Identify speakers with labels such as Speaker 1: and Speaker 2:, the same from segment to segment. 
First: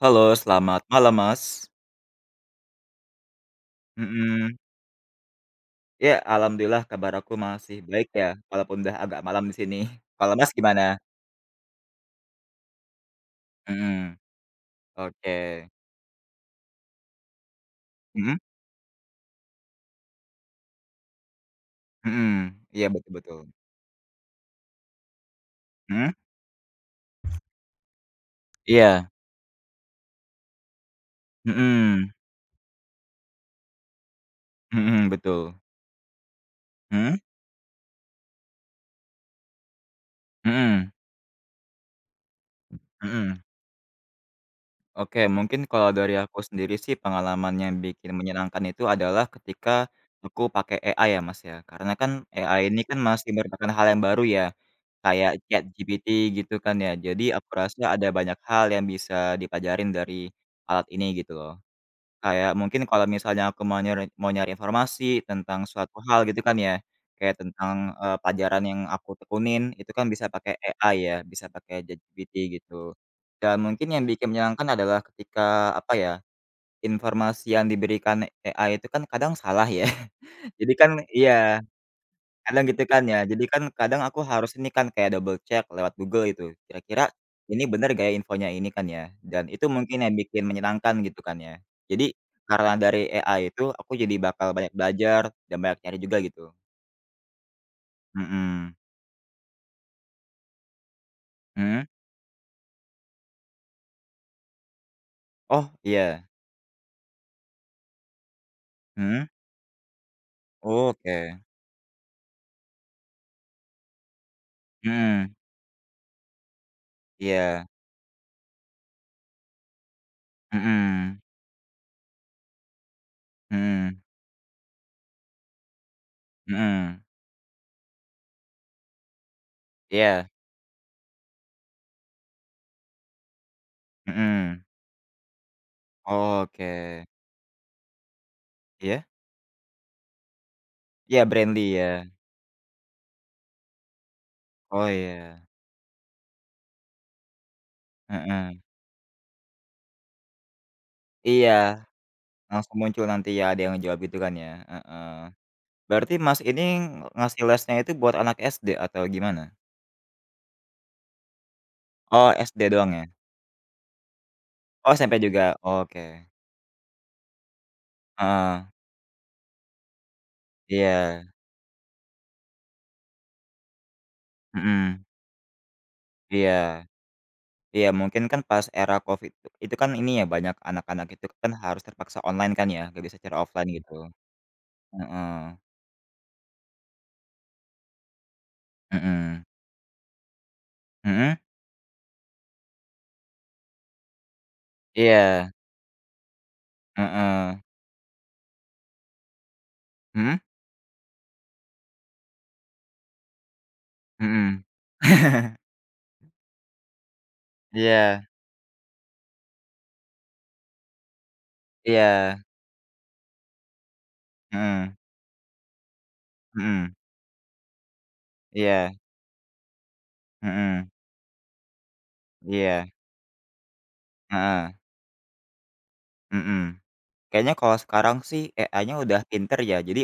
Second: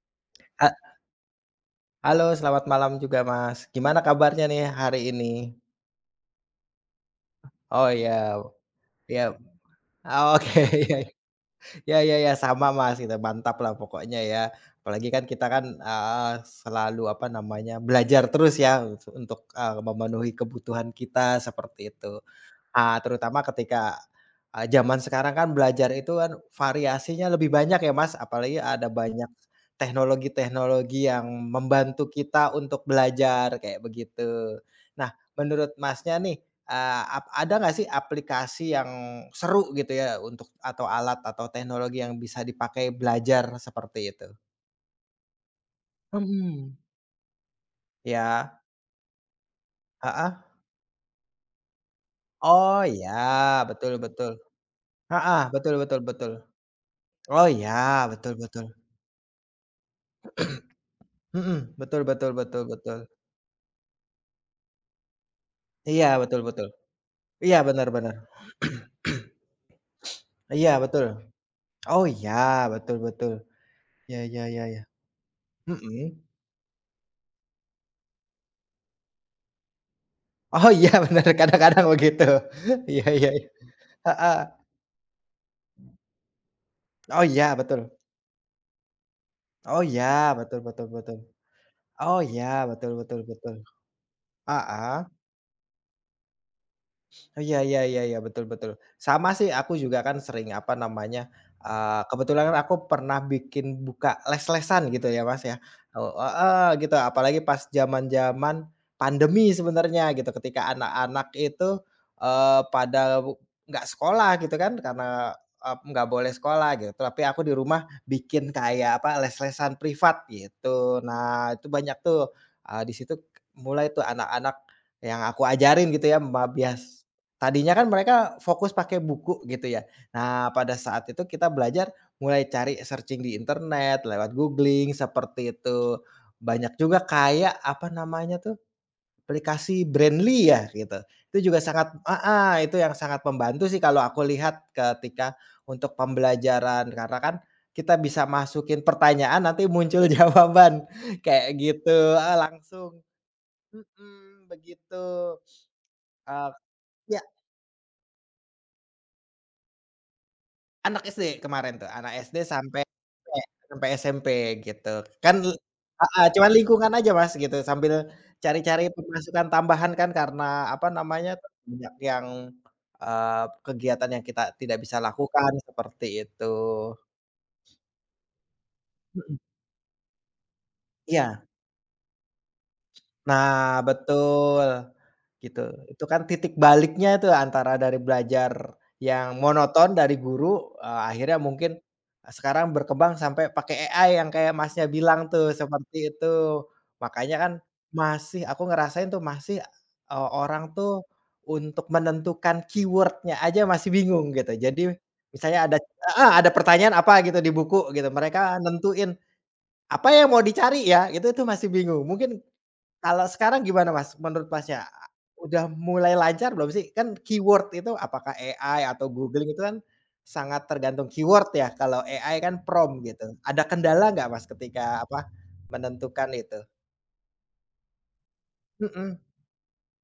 Speaker 1: Halo,
Speaker 2: E
Speaker 1: selamat malam Mas.
Speaker 2: Halo, selamat malam juga Mas. Gimana kabarnya
Speaker 1: Mhm.
Speaker 2: nih, hari ini?
Speaker 1: Ya, alhamdulillah kabar aku masih
Speaker 2: Oh
Speaker 1: baik
Speaker 2: ya,
Speaker 1: ya, walaupun udah agak
Speaker 2: ya.
Speaker 1: malam di sini. Kalau Mas
Speaker 2: Oke,
Speaker 1: gimana?
Speaker 2: ya. Ya ya ya, sama Mas kita mantaplah pokoknya
Speaker 1: Mhm,
Speaker 2: ya. Apalagi kan, kita kan
Speaker 1: oke.
Speaker 2: heeh, selalu apa namanya belajar
Speaker 1: Mhm.
Speaker 2: terus ya, e su untuk, e memenuhi kebutuhan kita seperti itu.
Speaker 1: Mhm,
Speaker 2: E
Speaker 1: iya, betul betul.
Speaker 2: terutama ketika, e zaman sekarang kan, belajar
Speaker 1: Mhm.
Speaker 2: itu kan variasinya lebih banyak ya Mas, apalagi ada
Speaker 1: Iya.
Speaker 2: banyak teknologi-teknologi yang membantu
Speaker 1: Mhm.
Speaker 2: kita untuk belajar kayak begitu.
Speaker 1: Mhm,
Speaker 2: Nah,
Speaker 1: betul.
Speaker 2: menurut Masnya nih, e
Speaker 1: Heeh.
Speaker 2: ap ada enggak sih, aplikasi yang seru gitu ya, untuk atau
Speaker 1: Mhm.
Speaker 2: alat atau teknologi yang bisa dipakai
Speaker 1: Mhm.
Speaker 2: belajar seperti itu?
Speaker 1: Oke, mungkin kalau dari aku sendiri
Speaker 2: Mhm.
Speaker 1: sih, pengalaman yang bikin
Speaker 2: Ya.
Speaker 1: menyenangkan itu adalah ketika
Speaker 2: Heeh.
Speaker 1: aku pakai AI ya Mas, ya. Karena kan, AI
Speaker 2: Oh,
Speaker 1: ini kan
Speaker 2: ya
Speaker 1: masih merupakan hal
Speaker 2: betul
Speaker 1: yang baru
Speaker 2: betul.
Speaker 1: ya, kayak
Speaker 2: Heeh, betul betul
Speaker 1: ChatGPT
Speaker 2: betul.
Speaker 1: gitu kan, ya. Jadi
Speaker 2: Oh,
Speaker 1: aku
Speaker 2: ya
Speaker 1: rasa ada
Speaker 2: betul
Speaker 1: banyak
Speaker 2: betul.
Speaker 1: hal yang bisa dipelajarin dari alat ini gitu loh.
Speaker 2: Mhm, betul betul
Speaker 1: Kayak
Speaker 2: betul
Speaker 1: mungkin
Speaker 2: betul.
Speaker 1: kalau misalnya aku mau nyari mau nyari informasi tentang suatu
Speaker 2: Iya
Speaker 1: hal
Speaker 2: betul
Speaker 1: gitu kan
Speaker 2: betul.
Speaker 1: ya, kayak
Speaker 2: Iya bener
Speaker 1: tentang, e
Speaker 2: bener.
Speaker 1: pelajaran yang aku tekunin itu kan, bisa pakai
Speaker 2: Iya
Speaker 1: AI
Speaker 2: betul.
Speaker 1: ya, bisa pakai
Speaker 2: Oh, ya
Speaker 1: ChatGPT
Speaker 2: betul
Speaker 1: gitu.
Speaker 2: betul.
Speaker 1: Dan mungkin yang
Speaker 2: Ya
Speaker 1: bikin
Speaker 2: ya
Speaker 1: menyenangkan
Speaker 2: ya,
Speaker 1: adalah ketika apa ya,
Speaker 2: mhm.
Speaker 1: informasi yang diberikan AI itu kan, kadang salah ya.
Speaker 2: Oh
Speaker 1: Jadi
Speaker 2: iya
Speaker 1: kan
Speaker 2: benar,
Speaker 1: iya,
Speaker 2: kadang-kadang begitu.
Speaker 1: kadang gitu kan
Speaker 2: Iya
Speaker 1: ya.
Speaker 2: iya
Speaker 1: Jadi
Speaker 2: iya.
Speaker 1: kan, kadang aku
Speaker 2: Heeh.
Speaker 1: harus ini kan, kayak double check lewat Google gitu kira-kira
Speaker 2: Oh iya,
Speaker 1: ini bener
Speaker 2: betul.
Speaker 1: gak ya, infonya ini kan ya, dan itu
Speaker 2: Oh,
Speaker 1: mungkin
Speaker 2: ya
Speaker 1: yang bikin
Speaker 2: betul betul
Speaker 1: menyenangkan
Speaker 2: betul.
Speaker 1: gitu kan ya. Jadi
Speaker 2: Oh, ya
Speaker 1: karena
Speaker 2: betul
Speaker 1: dari
Speaker 2: betul
Speaker 1: AI
Speaker 2: betul.
Speaker 1: itu, aku jadi bakal banyak
Speaker 2: Heeh.
Speaker 1: belajar dan banyak nyari juga gitu.
Speaker 2: Oh, iya, ya ya ya betul betul.
Speaker 1: Mhm.
Speaker 2: Sama sih, aku juga kan, sering apa namanya, e
Speaker 1: Hmm.
Speaker 2: kebetulan kan, aku pernah bikin buka les-lesan gitu ya Mas, ya.
Speaker 1: Oh,
Speaker 2: Oh
Speaker 1: iya.
Speaker 2: heeh, gitu apalagi pas zaman-zaman
Speaker 1: Hmm.
Speaker 2: pandemi sebenarnya gitu ketika anak-anak
Speaker 1: Oke.
Speaker 2: itu, e pada wu enggak sekolah gitu kan, karena
Speaker 1: Hmm.
Speaker 2: ep enggak boleh sekolah gitu tapi aku di
Speaker 1: Iya.
Speaker 2: rumah bikin kayak apa les-lesan privat gitu.
Speaker 1: Mhm.
Speaker 2: Nah, itu banyak tuh, e di situ mulai
Speaker 1: Mhm.
Speaker 2: tuh, anak-anak yang aku ajarin gitu ya,
Speaker 1: Mhm.
Speaker 2: membias tadinya kan, mereka fokus pakai buku gitu ya.
Speaker 1: Iya.
Speaker 2: Nah, pada saat itu kita belajar mulai cari searching di internet lewat
Speaker 1: Mhm.
Speaker 2: googling seperti itu. Banyak juga
Speaker 1: Oke.
Speaker 2: kayak apa namanya tuh,
Speaker 1: Iya?
Speaker 2: aplikasi Brainly ya, gitu.
Speaker 1: Iya,
Speaker 2: Itu juga
Speaker 1: Brainly
Speaker 2: sangat
Speaker 1: ya?
Speaker 2: heeh, itu yang sangat membantu sih, kalau aku lihat
Speaker 1: Oh,
Speaker 2: ketika
Speaker 1: iya.
Speaker 2: untuk pembelajaran. Karena kan, kita bisa
Speaker 1: Heeh.
Speaker 2: masukin pertanyaan nanti muncul jawaban
Speaker 1: Iya,
Speaker 2: kayak gitu. Heeh
Speaker 1: langsung
Speaker 2: langsung,
Speaker 1: muncul nanti ya, ada yang ngejawab gitu kan
Speaker 2: mhm,
Speaker 1: ya. Heeh,
Speaker 2: begitu.
Speaker 1: berarti
Speaker 2: E
Speaker 1: Mas ini
Speaker 2: ya.
Speaker 1: ngasih lesnya itu buat anak SD atau gimana?
Speaker 2: Anak SD kemarin tuh. Anak
Speaker 1: Oh,
Speaker 2: SD
Speaker 1: SD
Speaker 2: sampai
Speaker 1: doang ya?
Speaker 2: SMP sampai SMP gitu.
Speaker 1: Oh, SMP
Speaker 2: Kan le
Speaker 1: juga,
Speaker 2: heeh,
Speaker 1: oke.
Speaker 2: cuma lingkungan aja, Mas, gitu sambil
Speaker 1: Heeh.
Speaker 2: cari-cari pemasukan tambahan kan karena, apa
Speaker 1: Iya.
Speaker 2: namanya, banyak yang, eee kegiatan yang kita tidak bisa
Speaker 1: Mhm.
Speaker 2: lakukan seperti itu.
Speaker 1: Iya. Iya mungkin kan pas era Covid,
Speaker 2: Mhm.
Speaker 1: itu kan ini ya banyak anak-anak itu
Speaker 2: Iya.
Speaker 1: kan harus terpaksa online kan ya, gak bisa cara offline
Speaker 2: Nah
Speaker 1: gitu,
Speaker 2: betul,
Speaker 1: heeh.
Speaker 2: gitu. Itu kan titik baliknya tuh antara dari belajar yang
Speaker 1: Mhm.
Speaker 2: monoton dari guru, eee, akhirnya
Speaker 1: Mhm.
Speaker 2: mungkin, eee, sekarang berkembang sampai pakai AI yang kayak, Masnya, bilang
Speaker 1: Iya.
Speaker 2: tuh seperti itu. Makanya kan,
Speaker 1: Heeh.
Speaker 2: masih aku ngerasain tuh masih, eee,
Speaker 1: Mhm?
Speaker 2: orang tuh untuk menentukan keyword-nya aja masih bingung gitu.
Speaker 1: Mhm.
Speaker 2: Jadi misalnya ada heeh, ada pertanyaan apa gitu di buku gitu
Speaker 1: Iya.
Speaker 2: mereka nentuin apa yang mau dicari ya, itu tuh masih bingung.
Speaker 1: Iya.
Speaker 2: Mungkin kalau sekarang gimana, Mas, menurut, Masnya?
Speaker 1: Mhm.
Speaker 2: Udah mulai lancar belum sih?
Speaker 1: Mhm.
Speaker 2: Kan keyword itu apakah AI
Speaker 1: Iya.
Speaker 2: atau Google itu kan sangat
Speaker 1: Mhm.
Speaker 2: tergantung keyword ya, kalau AI kan
Speaker 1: Iya.
Speaker 2: prompt gitu. Ada kendala nggak, Mas,
Speaker 1: Heeh.
Speaker 2: ketika apa, menentukan itu?
Speaker 1: Mhm, kayaknya kalau sekarang sih AI-nya
Speaker 2: Mhm.
Speaker 1: udah pinter ya. Jadi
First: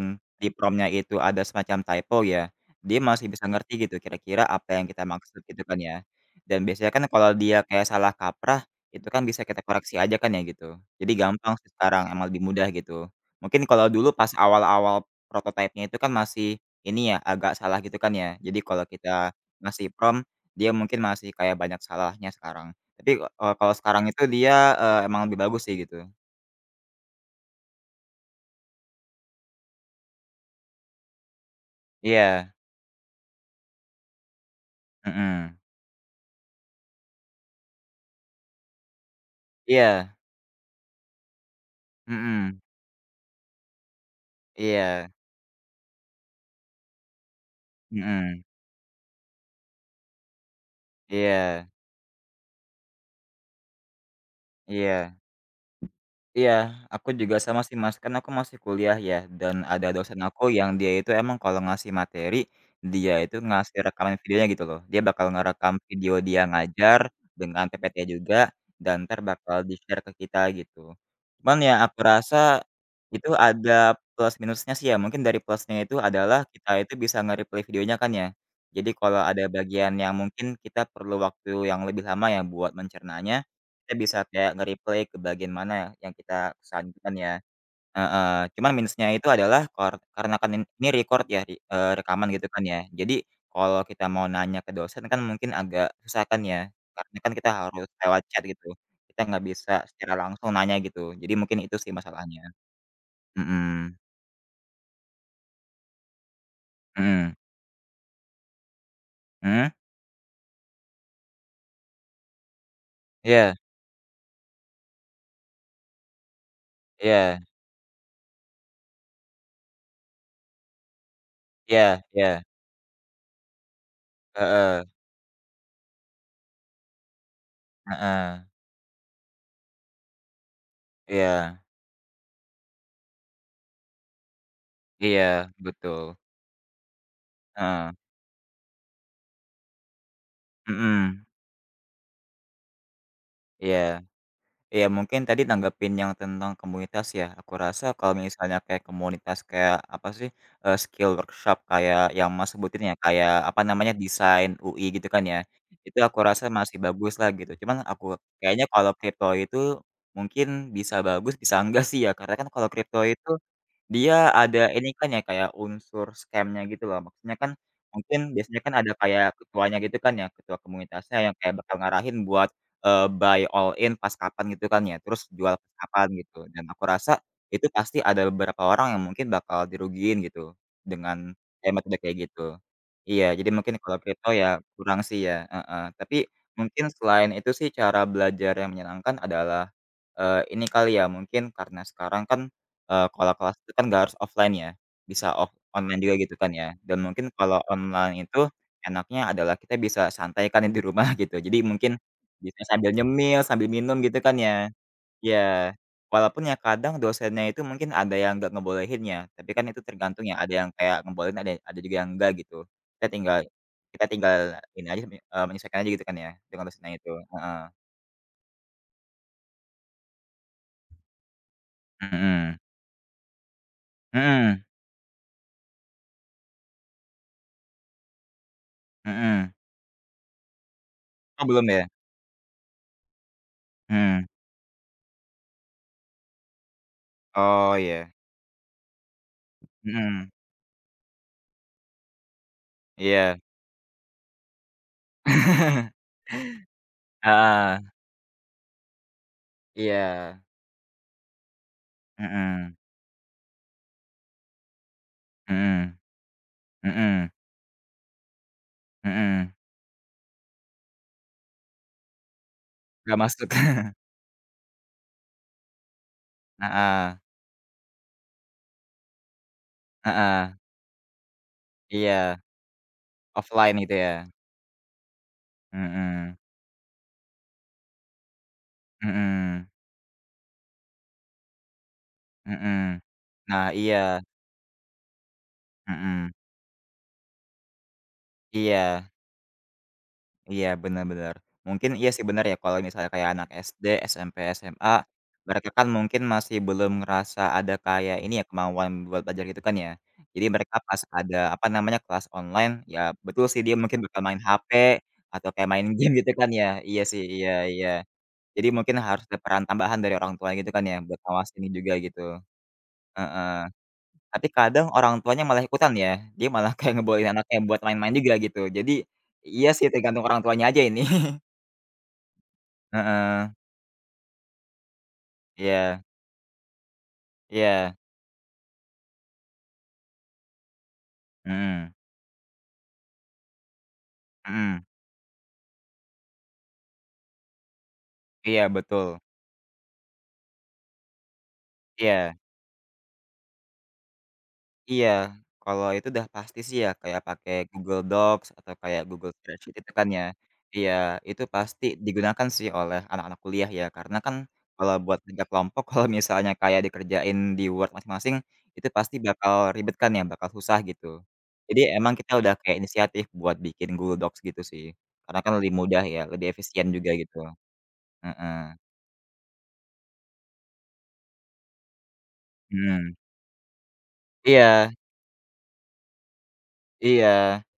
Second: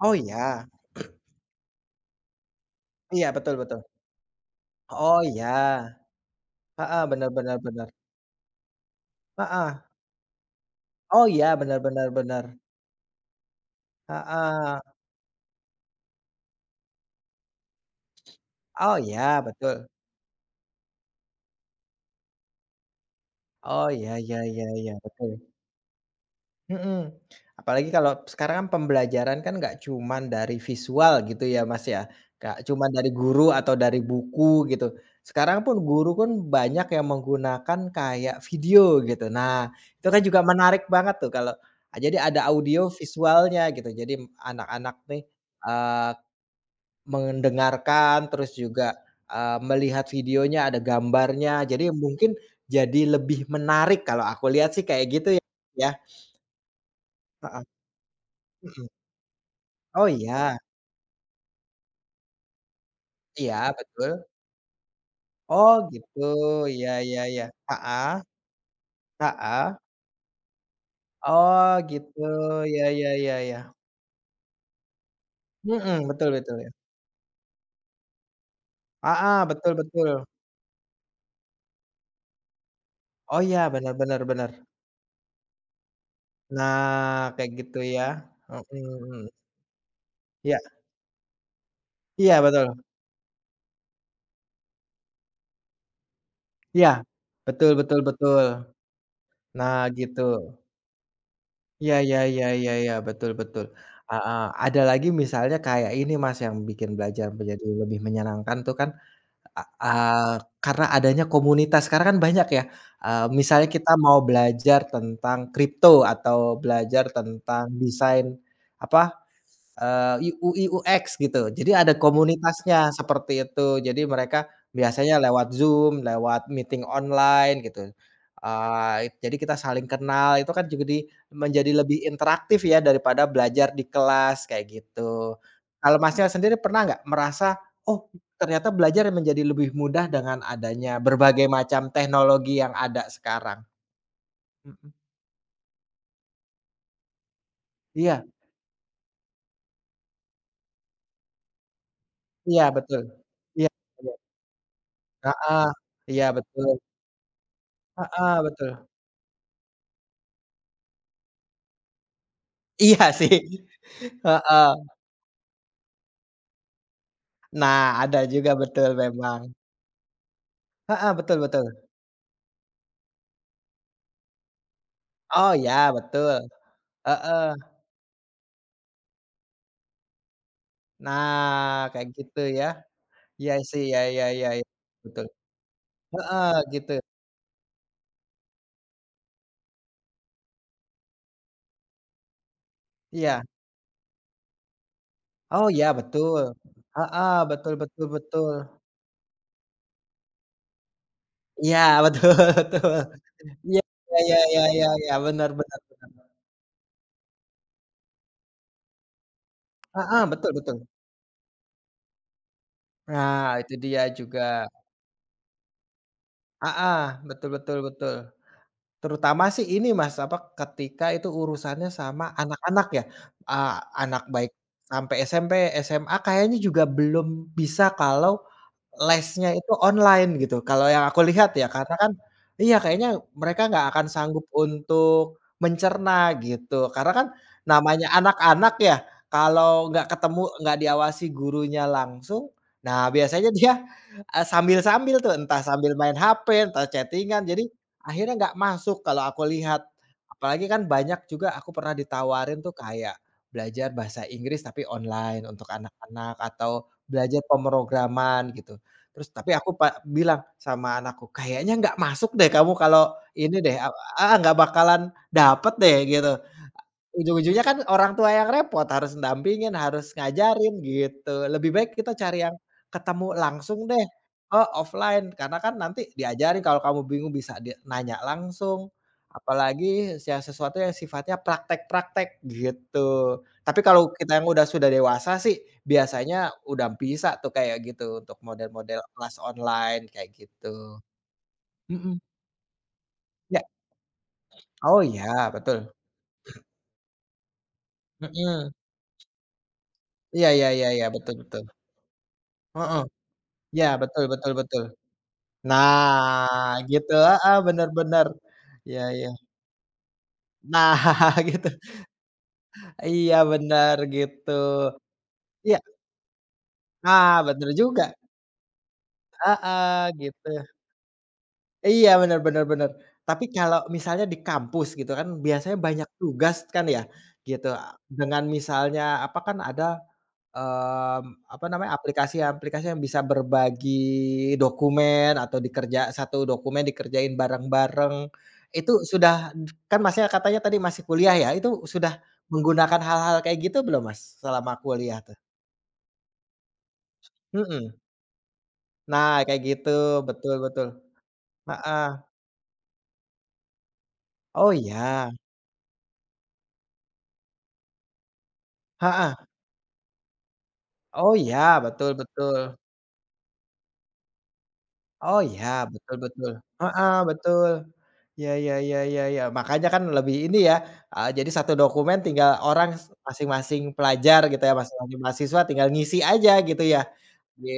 Speaker 2: Oh
Speaker 1: di
Speaker 2: ya?
Speaker 1: prompt-nya itu ada semacam typo, ya, dia
Speaker 2: Iya,
Speaker 1: masih bisa
Speaker 2: betul betul.
Speaker 1: ngerti gitu kira-kira apa yang kita
Speaker 2: Oh, ya.
Speaker 1: maksud gitu kan ya. Dan biasanya
Speaker 2: Heeh,
Speaker 1: kan
Speaker 2: benar
Speaker 1: kalau
Speaker 2: benar
Speaker 1: dia kayak
Speaker 2: benar.
Speaker 1: salah kaprah itu kan bisa kita
Speaker 2: Heeh.
Speaker 1: koreksi aja kan ya gitu. Jadi
Speaker 2: Oh
Speaker 1: gampang
Speaker 2: ya,
Speaker 1: sih
Speaker 2: benar benar
Speaker 1: sekarang emang lebih
Speaker 2: benar.
Speaker 1: mudah gitu. Mungkin kalau dulu pas
Speaker 2: Heeh.
Speaker 1: awal-awal prototype-nya itu kan masih ini ya agak salah gitu kan ya. Jadi kalau
Speaker 2: Oh
Speaker 1: kita
Speaker 2: ya, betul.
Speaker 1: ngasih prompt, dia mungkin masih kayak banyak salahnya sekarang. Tapi, eee, kalau
Speaker 2: Oh,
Speaker 1: sekarang
Speaker 2: ya
Speaker 1: itu
Speaker 2: ya ya
Speaker 1: dia,
Speaker 2: ya,
Speaker 1: eee, emang lebih
Speaker 2: betul.
Speaker 1: bagus sih gitu.
Speaker 2: Mhm, apalagi kalau sekarang kan pembelajaran kan nggak cuman dari visual gitu ya, Mas, ya.
Speaker 1: Iya.
Speaker 2: Nggak cuman dari guru atau dari buku gitu.
Speaker 1: Mhm.
Speaker 2: Sekarang pun guru pun banyak yang menggunakan kayak video gitu. Nah, itu
Speaker 1: Iya.
Speaker 2: kan juga menarik banget tuh kalau, eee, jadi ada
Speaker 1: Mhm.
Speaker 2: audio visualnya gitu. Jadi anak-anak
Speaker 1: Iya.
Speaker 2: nih, eee, mendengarkan
Speaker 1: Mhm.
Speaker 2: terus juga, eee, melihat videonya ada gambarnya.
Speaker 1: Iya.
Speaker 2: Jadi mungkin jadi lebih menarik kalau aku lihat sih kayak
Speaker 1: Iya.
Speaker 2: gitu, ya.
Speaker 1: Iya, aku juga sama
Speaker 2: Heeh,
Speaker 1: sih, Mas. Kan aku masih
Speaker 2: mhm.
Speaker 1: kuliah ya dan ada
Speaker 2: Oh,
Speaker 1: dosen aku
Speaker 2: iya?
Speaker 1: yang dia itu emang kalau ngasih materi dia itu
Speaker 2: Iya,
Speaker 1: ngasih rekaman
Speaker 2: betul.
Speaker 1: videonya gitu loh. Dia bakal
Speaker 2: Oh
Speaker 1: ngerekam video
Speaker 2: gitu,
Speaker 1: dia
Speaker 2: ya
Speaker 1: ngajar
Speaker 2: ya ya.
Speaker 1: dengan PPT
Speaker 2: Heeh.
Speaker 1: juga dan entar bakal di
Speaker 2: Heeh.
Speaker 1: share ke kita gitu. Cuman
Speaker 2: Oh
Speaker 1: ya aku
Speaker 2: gitu,
Speaker 1: rasa
Speaker 2: ya ya
Speaker 1: itu
Speaker 2: ya ya.
Speaker 1: ada plus-minusnya sih ya. Mungkin dari plus-nya itu
Speaker 2: Mhm, betul
Speaker 1: adalah
Speaker 2: betul
Speaker 1: kita
Speaker 2: ya.
Speaker 1: itu bisa nge-replay videonya kan ya. Jadi kalau
Speaker 2: Heeh,
Speaker 1: ada
Speaker 2: betul
Speaker 1: bagian yang
Speaker 2: betul.
Speaker 1: mungkin kita perlu waktu yang lebih lama ya buat
Speaker 2: Oh
Speaker 1: mencernanya,
Speaker 2: ya,
Speaker 1: kita
Speaker 2: benar
Speaker 1: bisa
Speaker 2: benar benar.
Speaker 1: kayak nge-replay ke bagian mana yang kita kesan kan
Speaker 2: Nah
Speaker 1: ya,
Speaker 2: kayak gitu ya,
Speaker 1: heeh. Cuman
Speaker 2: mhm
Speaker 1: minus-nya
Speaker 2: mhm.
Speaker 1: itu adalah kor
Speaker 2: Ya.
Speaker 1: karenakan ini record ya, di eee, rekaman
Speaker 2: Iya,
Speaker 1: gitu kan ya.
Speaker 2: betul.
Speaker 1: Jadi kalau kita mau nanya ke dosen kan mungkin agak susah kan ya.
Speaker 2: Iya,
Speaker 1: Karena kan kita
Speaker 2: betul
Speaker 1: harus
Speaker 2: betul
Speaker 1: lewat chat
Speaker 2: betul.
Speaker 1: gitu. Kita nggak bisa
Speaker 2: Nah
Speaker 1: secara
Speaker 2: gitu.
Speaker 1: langsung nanya gitu. Jadi mungkin itu sih
Speaker 2: Ya ya
Speaker 1: masalahnya,
Speaker 2: ya ya ya, betul betul,
Speaker 1: mhm.
Speaker 2: heeh, ada lagi misalnya kayak ini, Mas, yang bikin belajar
Speaker 1: Mhm.
Speaker 2: menjadi lebih menyenangkan tuh kan,
Speaker 1: Mhm.
Speaker 2: eee, karena adanya komunitas. Sekarang kan banyak ya, eee,
Speaker 1: Iya.
Speaker 2: misalnya kita mau belajar tentang crypto atau belajar
Speaker 1: Iya.
Speaker 2: tentang desain, apa, eee, i UI/UX gitu. Jadi ada
Speaker 1: Iya iya.
Speaker 2: komunitasnya seperti itu. Jadi mereka
Speaker 1: Heeh.
Speaker 2: biasanya lewat Zoom, lewat meeting online gitu,
Speaker 1: Heeh.
Speaker 2: eee, jadi kita saling kenal itu kan juga di
Speaker 1: Iya.
Speaker 2: menjadi lebih interaktif ya daripada belajar di kelas kayak gitu.
Speaker 1: Iya
Speaker 2: Kalau,
Speaker 1: betul.
Speaker 2: Masnya, sendiri pernah nggak merasa,
Speaker 1: Heeh.
Speaker 2: oh, ternyata belajar menjadi lebih mudah dengan adanya
Speaker 1: Mhm.
Speaker 2: berbagai macam teknologi yang ada sekarang?
Speaker 1: Iya iya
Speaker 2: Mhm.
Speaker 1: mungkin tadi tanggapin yang tentang komunitas ya. Aku rasa kalau
Speaker 2: Iya.
Speaker 1: misalnya kayak komunitas kayak, apa sih eee, skill workshop kayak yang, Mas,
Speaker 2: Iya
Speaker 1: sebutin ya
Speaker 2: betul.
Speaker 1: kayak apa
Speaker 2: Iya,
Speaker 1: namanya
Speaker 2: bener.
Speaker 1: desain UI gitu kan ya?
Speaker 2: Heeh,
Speaker 1: Itu aku
Speaker 2: iya
Speaker 1: rasa
Speaker 2: betul.
Speaker 1: masih bagus lah gitu. Cuman aku
Speaker 2: Heeh,
Speaker 1: kayaknya
Speaker 2: betul.
Speaker 1: kalau crypto itu mungkin bisa bagus bisa enggak sih ya. Karena kan kalau crypto
Speaker 2: Iya
Speaker 1: itu
Speaker 2: sih,
Speaker 1: dia ada
Speaker 2: heeh.
Speaker 1: ini kan ya kayak unsur scam-nya gitu loh. Maksudnya kan
Speaker 2: Nah ada
Speaker 1: mungkin
Speaker 2: juga
Speaker 1: biasanya kan
Speaker 2: betul
Speaker 1: ada kayak
Speaker 2: memang.
Speaker 1: ketuanya gitu kan ya, ketua
Speaker 2: Heeh,
Speaker 1: komunitasnya yang
Speaker 2: betul
Speaker 1: kayak
Speaker 2: betul.
Speaker 1: bakal ngarahin buat, eee, buy all in pas kapan gitu kan ya terus
Speaker 2: Oh
Speaker 1: jual
Speaker 2: ya,
Speaker 1: kapan gitu.
Speaker 2: betul,
Speaker 1: Dan aku rasa
Speaker 2: heeh.
Speaker 1: itu pasti ada beberapa orang yang mungkin bakal dirugiin gitu dengan, eee,
Speaker 2: Nah
Speaker 1: metode
Speaker 2: kayak
Speaker 1: kayak
Speaker 2: gitu
Speaker 1: gitu.
Speaker 2: ya.
Speaker 1: Iya jadi
Speaker 2: Iya
Speaker 1: mungkin
Speaker 2: sih,
Speaker 1: kalau
Speaker 2: ya ya
Speaker 1: crypto
Speaker 2: ya,
Speaker 1: ya kurang sih
Speaker 2: betul.
Speaker 1: ya, heeh. Tapi
Speaker 2: Heeh,
Speaker 1: mungkin
Speaker 2: gitu.
Speaker 1: selain itu sih cara belajar yang menyenangkan adalah, eee, ini kali ya mungkin karena sekarang kan, eee, kalau
Speaker 2: Iya.
Speaker 1: kelas itu kan nggak harus offline ya bisa off
Speaker 2: Oh ya,
Speaker 1: online juga gitu
Speaker 2: betul.
Speaker 1: kan ya. Dan mungkin
Speaker 2: Heeh,
Speaker 1: kalau
Speaker 2: betul betul
Speaker 1: online itu
Speaker 2: betul.
Speaker 1: enaknya adalah kita bisa santai kan ya di rumah gitu. Jadi mungkin
Speaker 2: Ya betul
Speaker 1: bisa sambil
Speaker 2: betul.
Speaker 1: nyemil sambil
Speaker 2: Ya
Speaker 1: minum gitu
Speaker 2: ya
Speaker 1: kan
Speaker 2: ya ya
Speaker 1: ya?
Speaker 2: ya ya, benar
Speaker 1: Ya,
Speaker 2: benar benar banget.
Speaker 1: walaupun ya kadang dosennya itu mungkin ada yang nggak ngebolehin ya, tapi kan itu tergantung
Speaker 2: Heeh,
Speaker 1: ya
Speaker 2: betul
Speaker 1: ada yang
Speaker 2: betul.
Speaker 1: kayak ngebolehin ada ada juga yang enggak gitu. Kita tinggal
Speaker 2: Nah, itu
Speaker 1: kita
Speaker 2: dia
Speaker 1: tinggal
Speaker 2: juga.
Speaker 1: ini aja, eee, menyesuaikan aja gitu kan ya dengan dosennya
Speaker 2: Heeh,
Speaker 1: itu,
Speaker 2: betul
Speaker 1: heeh.
Speaker 2: betul betul. Terutama sih ini, Mas, apa, ketika itu urusannya sama
Speaker 1: Mhm.
Speaker 2: anak-anak ya, eee, anak baik
Speaker 1: Mhm.
Speaker 2: sampai SMP, SMA kayaknya juga belum bisa kalau lesnya
Speaker 1: Mhm.
Speaker 2: itu online gitu. Kalau yang aku
Speaker 1: Oh,
Speaker 2: lihat
Speaker 1: belum
Speaker 2: ya
Speaker 1: ya?
Speaker 2: karena kan, iya kayaknya mereka gak akan
Speaker 1: Mhm.
Speaker 2: sanggup untuk mencerna gitu. Karena kan
Speaker 1: Oh,
Speaker 2: namanya
Speaker 1: ya.
Speaker 2: anak-anak ya kalau gak
Speaker 1: Mhm.
Speaker 2: ketemu, gak diawasi gurunya langsung, nah
Speaker 1: Iya.
Speaker 2: biasanya dia, eee, sambil-sambil tuh entah sambil main HP, entah chatting-an, jadi
Speaker 1: Heeh.
Speaker 2: akhirnya gak masuk kalau aku lihat.
Speaker 1: Iya.
Speaker 2: Apalagi kan banyak juga aku pernah ditawarin tuh
Speaker 1: Mhm.
Speaker 2: kayak belajar bahasa Inggris tapi online untuk
Speaker 1: Mhm
Speaker 2: anak-anak atau
Speaker 1: mhm.
Speaker 2: belajar pemrograman gitu. Terus tapi
Speaker 1: Mhm.
Speaker 2: aku pa bilang sama anakku, "Kayaknya gak masuk deh kamu kalau
Speaker 1: Nggak masuk.
Speaker 2: ini deh aw" heeh, gak bakalan dapat deh gitu.
Speaker 1: Heeh.
Speaker 2: Ujung-ujungnya kan orang tua yang repot harus dampingin, harus
Speaker 1: Heeh.
Speaker 2: ngajarin gitu. Lebih baik kita
Speaker 1: Iya.
Speaker 2: cari yang ketemu
Speaker 1: Offline
Speaker 2: langsung
Speaker 1: gitu
Speaker 2: deh,
Speaker 1: ya?
Speaker 2: eee, offline karena kan nanti
Speaker 1: Mhm.
Speaker 2: diajarin, kalau kamu bingung bisa di nanya langsung,
Speaker 1: Mhm.
Speaker 2: apalagi yang sesuatu yang sifatnya praktek-praktek
Speaker 1: Mhm.
Speaker 2: gitu.
Speaker 1: Nah
Speaker 2: Tapi kalau
Speaker 1: iya.
Speaker 2: kita yang udah sudah dewasa sih
Speaker 1: Mhm.
Speaker 2: biasanya udah bisa tuh kayak gitu untuk model-model
Speaker 1: Iya.
Speaker 2: kelas online kayak
Speaker 1: Iya,
Speaker 2: gitu,
Speaker 1: benar benar. Mungkin iya
Speaker 2: mhm.
Speaker 1: sih benar ya kalau misalnya kayak anak
Speaker 2: Ya.
Speaker 1: SD, SMP, SMA,
Speaker 2: Oh iya,
Speaker 1: mereka kan
Speaker 2: betul.
Speaker 1: mungkin masih belum ngerasa ada kayak ini ya,
Speaker 2: Mhm.
Speaker 1: kemauan buat belajar gitu kan ya. Jadi
Speaker 2: Iya, ya
Speaker 1: mereka
Speaker 2: ya
Speaker 1: pas
Speaker 2: ya, betul
Speaker 1: ada,
Speaker 2: betul.
Speaker 1: apa namanya kelas online, ya
Speaker 2: Heeh,
Speaker 1: betul sih dia
Speaker 2: ya
Speaker 1: mungkin bakal
Speaker 2: betul
Speaker 1: main
Speaker 2: betul
Speaker 1: HP
Speaker 2: betul.
Speaker 1: atau kayak main game gitu kan ya.
Speaker 2: Nah
Speaker 1: Iya
Speaker 2: gitu,
Speaker 1: sih iya
Speaker 2: heeh, benar
Speaker 1: iya.
Speaker 2: benar.
Speaker 1: Jadi mungkin
Speaker 2: Ya
Speaker 1: harus
Speaker 2: ya.
Speaker 1: ada peran tambahan dari orang tua gitu kan ya
Speaker 2: Nah,
Speaker 1: buat awas ini
Speaker 2: gitu.
Speaker 1: juga gitu,
Speaker 2: Iya
Speaker 1: heeh.
Speaker 2: benar
Speaker 1: Tapi
Speaker 2: gitu.
Speaker 1: kadang orang tuanya malah
Speaker 2: Ya.
Speaker 1: ikutan ya, dia malah kayak ngebolehin
Speaker 2: Ah,
Speaker 1: anaknya
Speaker 2: betul
Speaker 1: buat main-main
Speaker 2: juga.
Speaker 1: juga gitu. Jadi iya sih
Speaker 2: Heeh,
Speaker 1: tergantung orang
Speaker 2: gitu.
Speaker 1: tuanya aja ini.
Speaker 2: Iya benar benar benar. Tapi
Speaker 1: Heeh.
Speaker 2: kalau misalnya di kampus gitu kan biasanya
Speaker 1: Iya.
Speaker 2: banyak tugas kan ya gitu.
Speaker 1: Iya.
Speaker 2: Dengan misalnya apa kan ada, mmm, apa namanya,
Speaker 1: Mhm.
Speaker 2: aplikasi-aplikasi yang bisa berbagi
Speaker 1: Mhm.
Speaker 2: dokumen, atau dikerja satu dokumen dikerjain bareng-bareng
Speaker 1: Iya,
Speaker 2: itu
Speaker 1: betul.
Speaker 2: sudah kan, Masnya, katanya tadi masih kuliah ya itu sudah
Speaker 1: Iya.
Speaker 2: menggunakan hal-hal kayak gitu belum, Mas, selama
Speaker 1: Iya,
Speaker 2: kuliah tuh?
Speaker 1: kalau itu udah pasti sih ya kayak pakai
Speaker 2: Mhm.
Speaker 1: Google Docs atau kayak Google
Speaker 2: Nah kayak
Speaker 1: Spreadsheet
Speaker 2: gitu,
Speaker 1: gitu kan ya.
Speaker 2: betul betul.
Speaker 1: Iya, itu pasti
Speaker 2: Heeh.
Speaker 1: digunakan sih oleh anak-anak kuliah ya karena kan
Speaker 2: Oh,
Speaker 1: kalau buat
Speaker 2: ya?
Speaker 1: kerja kelompok kalau misalnya kayak dikerjain di Word masing-masing, itu pasti
Speaker 2: Heeh.
Speaker 1: bakal ribet kan ya, bakal susah gitu.
Speaker 2: Oh ya,
Speaker 1: Jadi
Speaker 2: betul
Speaker 1: emang kita udah
Speaker 2: betul.
Speaker 1: kayak inisiatif buat bikin Google Docs gitu sih.
Speaker 2: Oh
Speaker 1: Karena kan
Speaker 2: ya,
Speaker 1: lebih mudah
Speaker 2: betul
Speaker 1: ya lebih
Speaker 2: betul,
Speaker 1: efisien juga
Speaker 2: heeh,
Speaker 1: gitu,
Speaker 2: betul. Ya
Speaker 1: heeh.
Speaker 2: ya ya ya ya, makanya kan lebih ini ya, eee, jadi 1 dokumen tinggal orang
Speaker 1: Mhm.
Speaker 2: masing-masing pelajar gitu ya,
Speaker 1: Iya.
Speaker 2: masing-masing mahasiswa tinggal ngisi aja gitu ya
Speaker 1: Iya,
Speaker 2: di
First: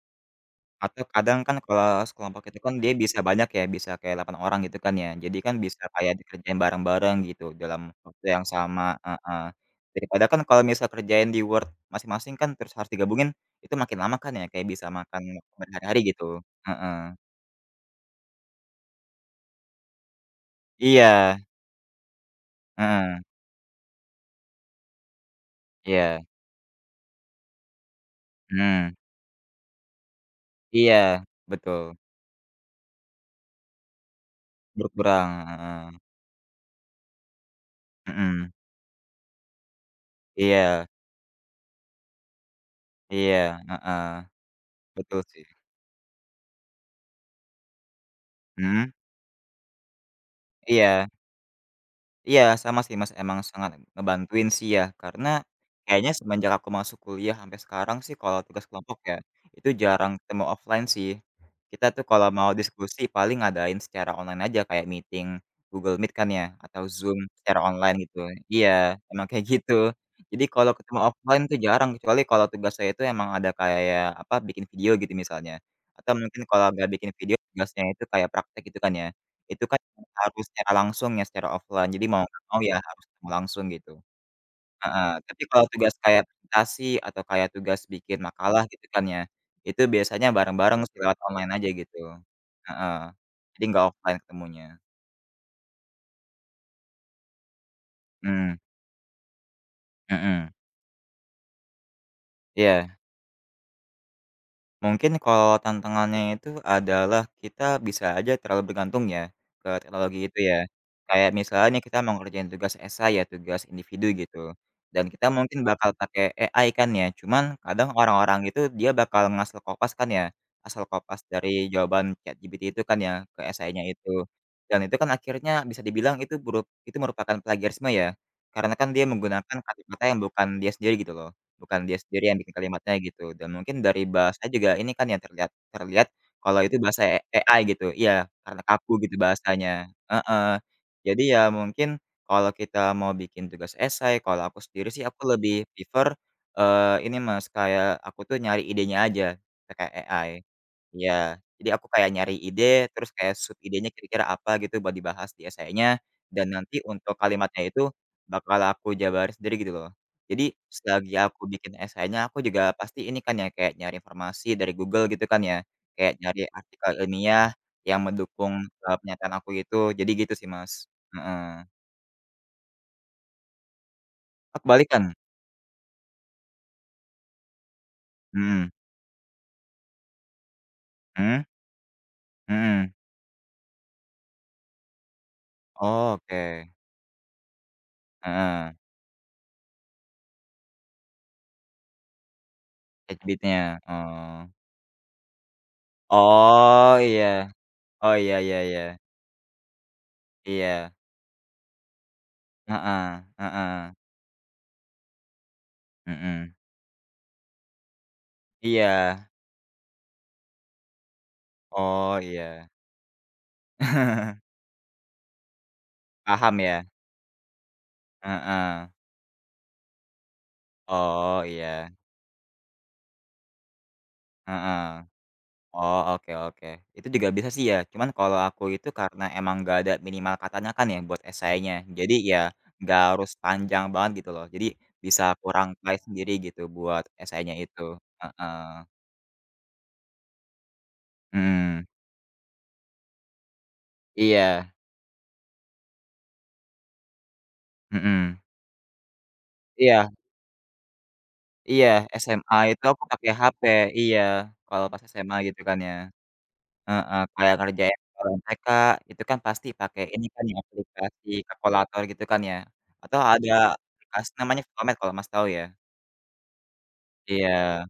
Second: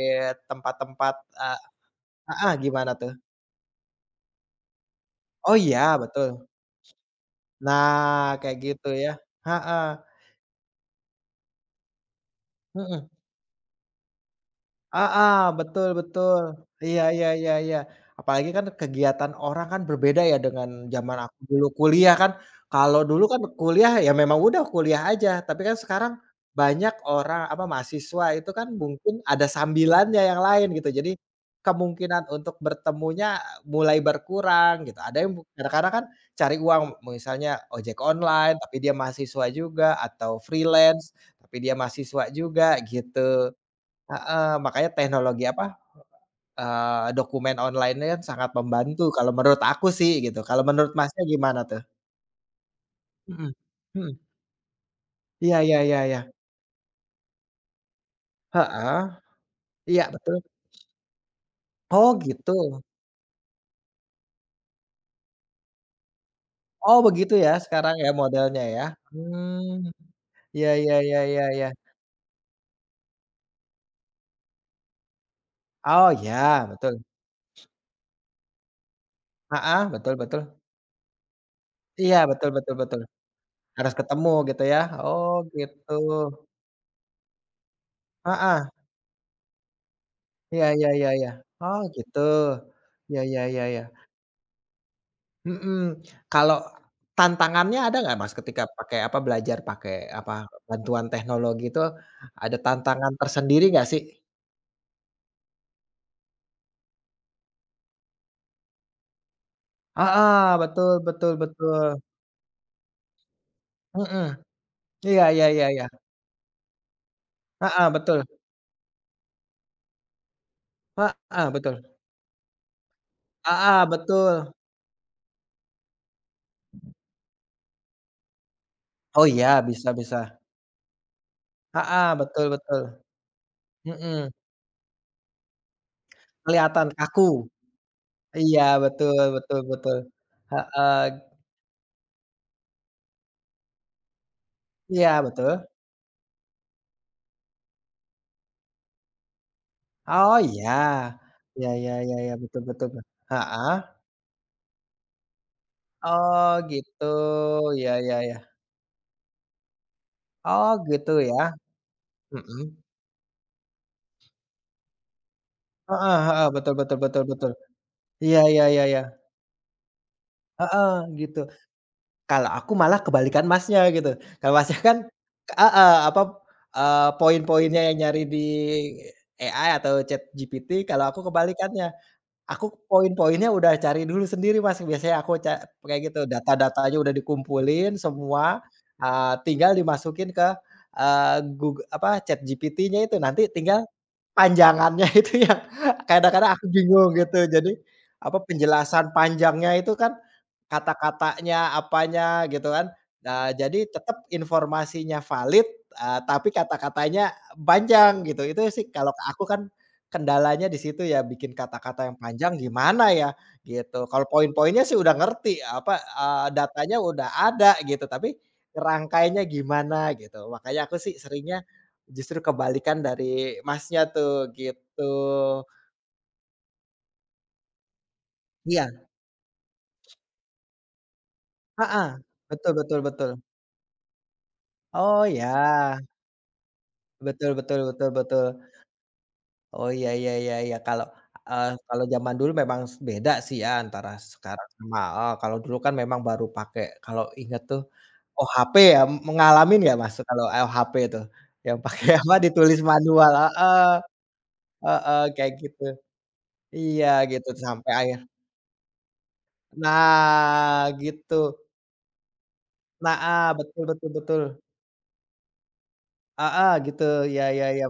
Speaker 1: atau
Speaker 2: tempat-tempat,
Speaker 1: kadang kan
Speaker 2: eee,
Speaker 1: kelas kelompok
Speaker 2: heeh,
Speaker 1: itu kan
Speaker 2: gimana
Speaker 1: dia
Speaker 2: tuh?
Speaker 1: bisa banyak ya, bisa kayak 8 orang gitu kan ya. Jadi kan
Speaker 2: Oh
Speaker 1: bisa
Speaker 2: iya,
Speaker 1: kayak
Speaker 2: betul.
Speaker 1: dikerjain bareng-bareng gitu dalam waktu
Speaker 2: Nah
Speaker 1: yang
Speaker 2: kayak
Speaker 1: sama,
Speaker 2: gitu ya,
Speaker 1: heeh.
Speaker 2: heeh.
Speaker 1: Daripada kan kalau misal kerjain di Word masing-masing kan terus harus
Speaker 2: Mhm.
Speaker 1: digabungin, itu makin lama kan ya kayak bisa makan
Speaker 2: Heeh, betul
Speaker 1: berhari-hari gitu,
Speaker 2: betul. Iya
Speaker 1: heeh.
Speaker 2: ya ya ya. Apalagi kan kegiatan orang kan berbeda ya dengan zaman aku
Speaker 1: Iya.
Speaker 2: dulu kuliah kan. Kalau
Speaker 1: Heeh.
Speaker 2: dulu kan kuliah ya memang udah kuliah aja. Tapi kan sekarang
Speaker 1: Iya.
Speaker 2: banyak orang, apa, mahasiswa itu kan
Speaker 1: Mhm.
Speaker 2: mungkin ada sambilan yang lain gitu. Jadi,
Speaker 1: Iya, betul.
Speaker 2: kemungkinan untuk bertemunya mulai berkurang gitu. Ada
Speaker 1: Berkurang,
Speaker 2: yang kadang-kadang
Speaker 1: heeh.
Speaker 2: kan cari uang misalnya ojek
Speaker 1: Mhm.
Speaker 2: online, tapi dia mahasiswa juga atau
Speaker 1: Iya.
Speaker 2: freelance, tapi dia mahasiswa juga
Speaker 1: Iya,
Speaker 2: gitu.
Speaker 1: heeh.
Speaker 2: Heeh, makanya
Speaker 1: Betul
Speaker 2: teknologi,
Speaker 1: sih.
Speaker 2: apa eee, dokumen online-nya sangat
Speaker 1: Mhm.
Speaker 2: membantu kalau menurut aku sih gitu. Kalau menurut,
Speaker 1: Iya.
Speaker 2: Masnya, gimana tuh?
Speaker 1: Iya sama sih Mas emang
Speaker 2: Mhm,
Speaker 1: sangat
Speaker 2: mhm.
Speaker 1: ngebantuin sih ya karena
Speaker 2: Iya ya ya
Speaker 1: kayaknya
Speaker 2: ya.
Speaker 1: semenjak aku masuk kuliah sampai sekarang sih kalau tugas kelompok
Speaker 2: Heeh.
Speaker 1: ya itu
Speaker 2: Iya
Speaker 1: jarang
Speaker 2: betul.
Speaker 1: ketemu offline sih. Kita tuh
Speaker 2: Oh
Speaker 1: kalau mau
Speaker 2: gitu.
Speaker 1: diskusi paling ngadain secara online aja kayak meeting Google Meet kan ya atau
Speaker 2: Oh
Speaker 1: Zoom
Speaker 2: begitu ya,
Speaker 1: secara
Speaker 2: sekarang
Speaker 1: online
Speaker 2: ya
Speaker 1: gitu.
Speaker 2: modelnya
Speaker 1: Iya
Speaker 2: ya.
Speaker 1: emang kayak gitu.
Speaker 2: Mmm,
Speaker 1: Jadi
Speaker 2: ya
Speaker 1: kalau
Speaker 2: ya
Speaker 1: ketemu
Speaker 2: ya ya
Speaker 1: offline tuh
Speaker 2: ya.
Speaker 1: jarang kecuali kalau tugasnya itu emang ada kayak apa, bikin video gitu misalnya.
Speaker 2: Oh
Speaker 1: Atau mungkin kalau
Speaker 2: ya
Speaker 1: nggak
Speaker 2: betul.
Speaker 1: bikin video tugasnya itu kayak praktek gitu kan ya. Itu kan
Speaker 2: Heeh betul
Speaker 1: harus
Speaker 2: betul.
Speaker 1: secara langsung ya, secara offline. Jadi
Speaker 2: Iya
Speaker 1: mau nggak
Speaker 2: betul
Speaker 1: mau
Speaker 2: betul
Speaker 1: ya
Speaker 2: betul.
Speaker 1: harus ketemu langsung gitu,
Speaker 2: Harus ketemu gitu ya.
Speaker 1: heeh.
Speaker 2: Oh
Speaker 1: Tapi kalau
Speaker 2: gitu.
Speaker 1: tugas kayak presentasi atau kayak tugas bikin makalah
Speaker 2: Heeh.
Speaker 1: gitu kan, ya itu biasanya
Speaker 2: Ya
Speaker 1: bareng-bareng
Speaker 2: ya
Speaker 1: sih
Speaker 2: ya
Speaker 1: lewat
Speaker 2: ya.
Speaker 1: online aja
Speaker 2: Oh
Speaker 1: gitu,
Speaker 2: gitu.
Speaker 1: heeh.
Speaker 2: Ya ya
Speaker 1: Jadi
Speaker 2: ya ya.
Speaker 1: nggak offline ketemunya.
Speaker 2: Mhm, kalau tantangannya ada gak Mas,
Speaker 1: Mmm.
Speaker 2: ketika pakai apa, belajar pakai apa,
Speaker 1: Mhm.
Speaker 2: bantuan teknologi itu ada
Speaker 1: Iya.
Speaker 2: tantangan tersendiri gak sih?
Speaker 1: Mungkin kalau tantangannya itu adalah kita bisa aja terlalu bergantung ya, ke teknologi itu
Speaker 2: Heeh
Speaker 1: ya.
Speaker 2: betul
Speaker 1: Kayak
Speaker 2: betul
Speaker 1: misalnya nih
Speaker 2: betul.
Speaker 1: kita mau ngerjain tugas essay ya, tugas individu
Speaker 2: Mhm.
Speaker 1: gitu dan
Speaker 2: Iya
Speaker 1: kita
Speaker 2: ya
Speaker 1: mungkin
Speaker 2: ya ya.
Speaker 1: bakal pakai AI kan ya. Cuman
Speaker 2: Heeh
Speaker 1: kadang
Speaker 2: betul.
Speaker 1: orang-orang itu dia bakal ngasal copas kan ya, asal copas
Speaker 2: Heeh
Speaker 1: dari
Speaker 2: betul.
Speaker 1: jawaban ChatGPT itu kan ya ke essay-nya
Speaker 2: Heeh
Speaker 1: itu.
Speaker 2: betul.
Speaker 1: Dan itu kan akhirnya bisa dibilang itu buruk itu merupakan plagiarisme ya. Karena kan dia
Speaker 2: Oh
Speaker 1: menggunakan
Speaker 2: iya, bisa
Speaker 1: kalimatnya yang
Speaker 2: bisa.
Speaker 1: bukan dia sendiri gitu loh, bukan dia
Speaker 2: Heeh,
Speaker 1: sendiri yang
Speaker 2: betul
Speaker 1: bikin
Speaker 2: betul.
Speaker 1: kalimatnya gitu. Dan mungkin dari
Speaker 2: Mhm.
Speaker 1: bahasa juga ini kan yang terlihat terlihat kalau itu
Speaker 2: Kelihatan
Speaker 1: bahasa a
Speaker 2: kaku.
Speaker 1: AI gitu. Iya
Speaker 2: Iya
Speaker 1: karena kaku gitu
Speaker 2: betul betul
Speaker 1: bahasanya.
Speaker 2: betul.
Speaker 1: Heeh.
Speaker 2: Heeh.
Speaker 1: Jadi ya mungkin kalau kita mau bikin tugas essay, kalau aku sendiri sih
Speaker 2: Iya
Speaker 1: aku
Speaker 2: betul.
Speaker 1: lebih prefer eee, ini Mas, kayak aku tuh nyari idenya aja pakai AI.
Speaker 2: Oh iya,
Speaker 1: Iya,
Speaker 2: ya
Speaker 1: jadi aku
Speaker 2: ya
Speaker 1: kayak
Speaker 2: ya,
Speaker 1: nyari
Speaker 2: betul betul,
Speaker 1: ide,
Speaker 2: be
Speaker 1: terus kayak sub
Speaker 2: heeh.
Speaker 1: idenya kira-kira apa gitu buat dibahas di essay-nya,
Speaker 2: Oh
Speaker 1: dan nanti
Speaker 2: gitu,
Speaker 1: untuk kalimatnya itu
Speaker 2: ya ya ya.
Speaker 1: bakal aku jabarin sendiri gitu loh. Jadi
Speaker 2: Oh gitu
Speaker 1: selagi
Speaker 2: ya.
Speaker 1: aku bikin essay-nya aku juga
Speaker 2: Mhm.
Speaker 1: pasti ini kan ya, kayak nyari informasi dari Google gitu kan ya,
Speaker 2: Heeh
Speaker 1: kayak nyari
Speaker 2: heeh, betul
Speaker 1: artikel
Speaker 2: betul betul
Speaker 1: ilmiah
Speaker 2: betul.
Speaker 1: yang
Speaker 2: Iya
Speaker 1: mendukung,
Speaker 2: iya iya
Speaker 1: eee,
Speaker 2: iya.
Speaker 1: pernyataan aku itu, jadi gitu sih Mas.
Speaker 2: Heeh gitu.
Speaker 1: Heeh.
Speaker 2: Kalau aku malah kebalikan Masnya gitu. Kalau
Speaker 1: E
Speaker 2: Masnya kan
Speaker 1: kebalikan.
Speaker 2: heeh apa, eee, poin-poinnya yang nyari di
Speaker 1: Hmm.
Speaker 2: AI atau ChatGPT, kalau aku
Speaker 1: Hmm?
Speaker 2: kebalikannya. Aku
Speaker 1: Mhm.
Speaker 2: poin-poinnya udah cari dulu sendiri Mas. Biasanya aku ca kayak gitu
Speaker 1: Oke.
Speaker 2: data-datanya udah dikumpulin semua,
Speaker 1: Heeh.
Speaker 2: eee, tinggal dimasukin ke, eee, Goog apa, ChatGPT-nya itu nanti
Speaker 1: ChatGPT-nya,
Speaker 2: tinggal
Speaker 1: oh.
Speaker 2: panjangannya itu yang kadang-kadang aku
Speaker 1: Oh
Speaker 2: bingung gitu.
Speaker 1: iya.
Speaker 2: Jadi
Speaker 1: Oh
Speaker 2: apa,
Speaker 1: ya ya ya.
Speaker 2: penjelasan panjangnya itu kan
Speaker 1: Iya.
Speaker 2: kata-katanya apanya gitu kan.
Speaker 1: Heeh,
Speaker 2: Nah, jadi
Speaker 1: heeh.
Speaker 2: tetap informasinya valid, eee, tapi
Speaker 1: Mhm.
Speaker 2: kata-katanya panjang gitu. Itu sih kalau
Speaker 1: Iya.
Speaker 2: aku, kan kendalanya di situ ya bikin kata-kata yang
Speaker 1: Oh
Speaker 2: panjang
Speaker 1: iya.
Speaker 2: gimana ya gitu. Kalau poin-poinnya sih udah ngerti, apa, eee,
Speaker 1: Paham ya?
Speaker 2: datanya udah ada gitu, tapi
Speaker 1: Heeh.
Speaker 2: ngerangkainya gimana gitu. Makanya aku sih
Speaker 1: Oh
Speaker 2: seringnya
Speaker 1: iya.
Speaker 2: justru kebalikan dari Masnya tuh
Speaker 1: Heeh.
Speaker 2: gitu.
Speaker 1: Oh oke oke. Itu juga bisa sih ya. Cuman kalau aku itu
Speaker 2: Iya.
Speaker 1: karena emang nggak ada minimal katanya kan ya buat essay-nya.
Speaker 2: Heeh
Speaker 1: jadi ya
Speaker 2: betul betul
Speaker 1: nggak harus
Speaker 2: betul.
Speaker 1: panjang banget gitu loh. Jadi bisa
Speaker 2: Oh
Speaker 1: kurangkai
Speaker 2: ya.
Speaker 1: sendiri gitu buat
Speaker 2: Betul
Speaker 1: essay-nya
Speaker 2: betul
Speaker 1: itu.
Speaker 2: betul betul.
Speaker 1: Heeh.
Speaker 2: Oh ya ya ya ya kalau, eee,
Speaker 1: Mhm.
Speaker 2: kalau zaman dulu memang s beda sih ya antara sekarang
Speaker 1: Iya.
Speaker 2: sama heeh, kalau dulu kan memang baru pakai kalau ingat tuh
Speaker 1: Mhm.
Speaker 2: OHP ya. Mengalami enggak
Speaker 1: Iya.
Speaker 2: Mas kalau OHP itu yang
Speaker 1: Iya
Speaker 2: pakai apa,
Speaker 1: SMA
Speaker 2: ditulis
Speaker 1: itu aku pakai
Speaker 2: manual?
Speaker 1: HP.
Speaker 2: Heeh,
Speaker 1: Iya kalau pas
Speaker 2: heeh
Speaker 1: SMA
Speaker 2: kayak
Speaker 1: gitu kan
Speaker 2: gitu.
Speaker 1: ya.
Speaker 2: Iya
Speaker 1: Heeh.
Speaker 2: gitu
Speaker 1: Kayak
Speaker 2: sampai
Speaker 1: ngerjain
Speaker 2: akhir
Speaker 1: soal MTK itu kan pasti pakai ini kan ya
Speaker 2: Nah
Speaker 1: aplikasi
Speaker 2: gitu.
Speaker 1: kalkulator gitu kan ya. Atau
Speaker 2: Heeh
Speaker 1: ada
Speaker 2: betul betul
Speaker 1: aplikasi
Speaker 2: betul.
Speaker 1: namanya Photomath kalau Mas tahu ya.
Speaker 2: Heeh gitu ya ya ya.
Speaker 1: Iya.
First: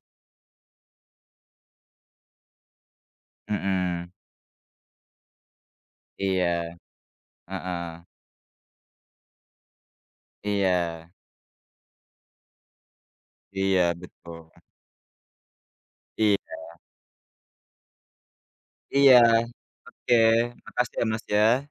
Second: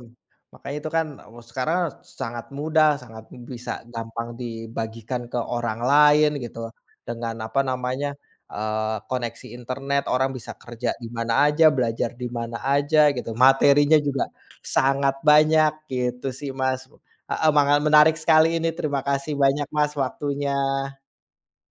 Speaker 2: Makanya itu kan sekarang sangat mudah, sangat bisa
Speaker 1: Mhm.
Speaker 2: gampang dibagikan ke orang lain
Speaker 1: Iya.
Speaker 2: gitu dengan apa
Speaker 1: Heeh.
Speaker 2: namanya, eee, koneksi internet orang bisa kerja di
Speaker 1: Iya.
Speaker 2: mana aja, belajar di mana aja gitu.
Speaker 1: Iya
Speaker 2: Materinya juga
Speaker 1: betul.
Speaker 2: sangat banyak gitu sih
Speaker 1: Iya.
Speaker 2: Mas. Heeh manga menarik sekali ini. Terima
Speaker 1: Iya.
Speaker 2: kasih banyak Mas
Speaker 1: Oke,
Speaker 2: waktunya.
Speaker 1: makasih ya Mas ya.